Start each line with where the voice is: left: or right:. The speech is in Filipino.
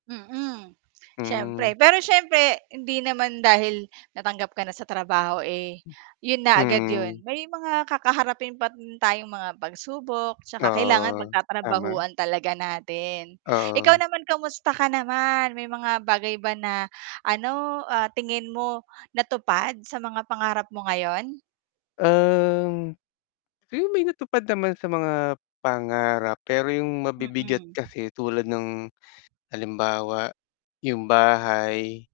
right: Mm,
left: Hmm.
right: siyempre. Pero siyempre hindi naman dahil natanggap ka na sa trabaho, eh, 'yon na agad
left: Mm.
right: 'yon. May mga kakaharapin pa rin tayong mga pagsubok. 'Tsaka kailangan
left: Oo, tama.
right: pagtatrabahuan talaga natin. Ikaw
left: Oo.
right: naman, kamusta ka naman? May mga bagay ba na, ano, ah, tingin mo natupad sa mga pangarap mo ngayon?
left: Ang 'yong may natupad naman sa mga pangarap. Pero 'yong mabibigat
right: Mm.
left: kasi tulad ng halimbawa 'yong bahay.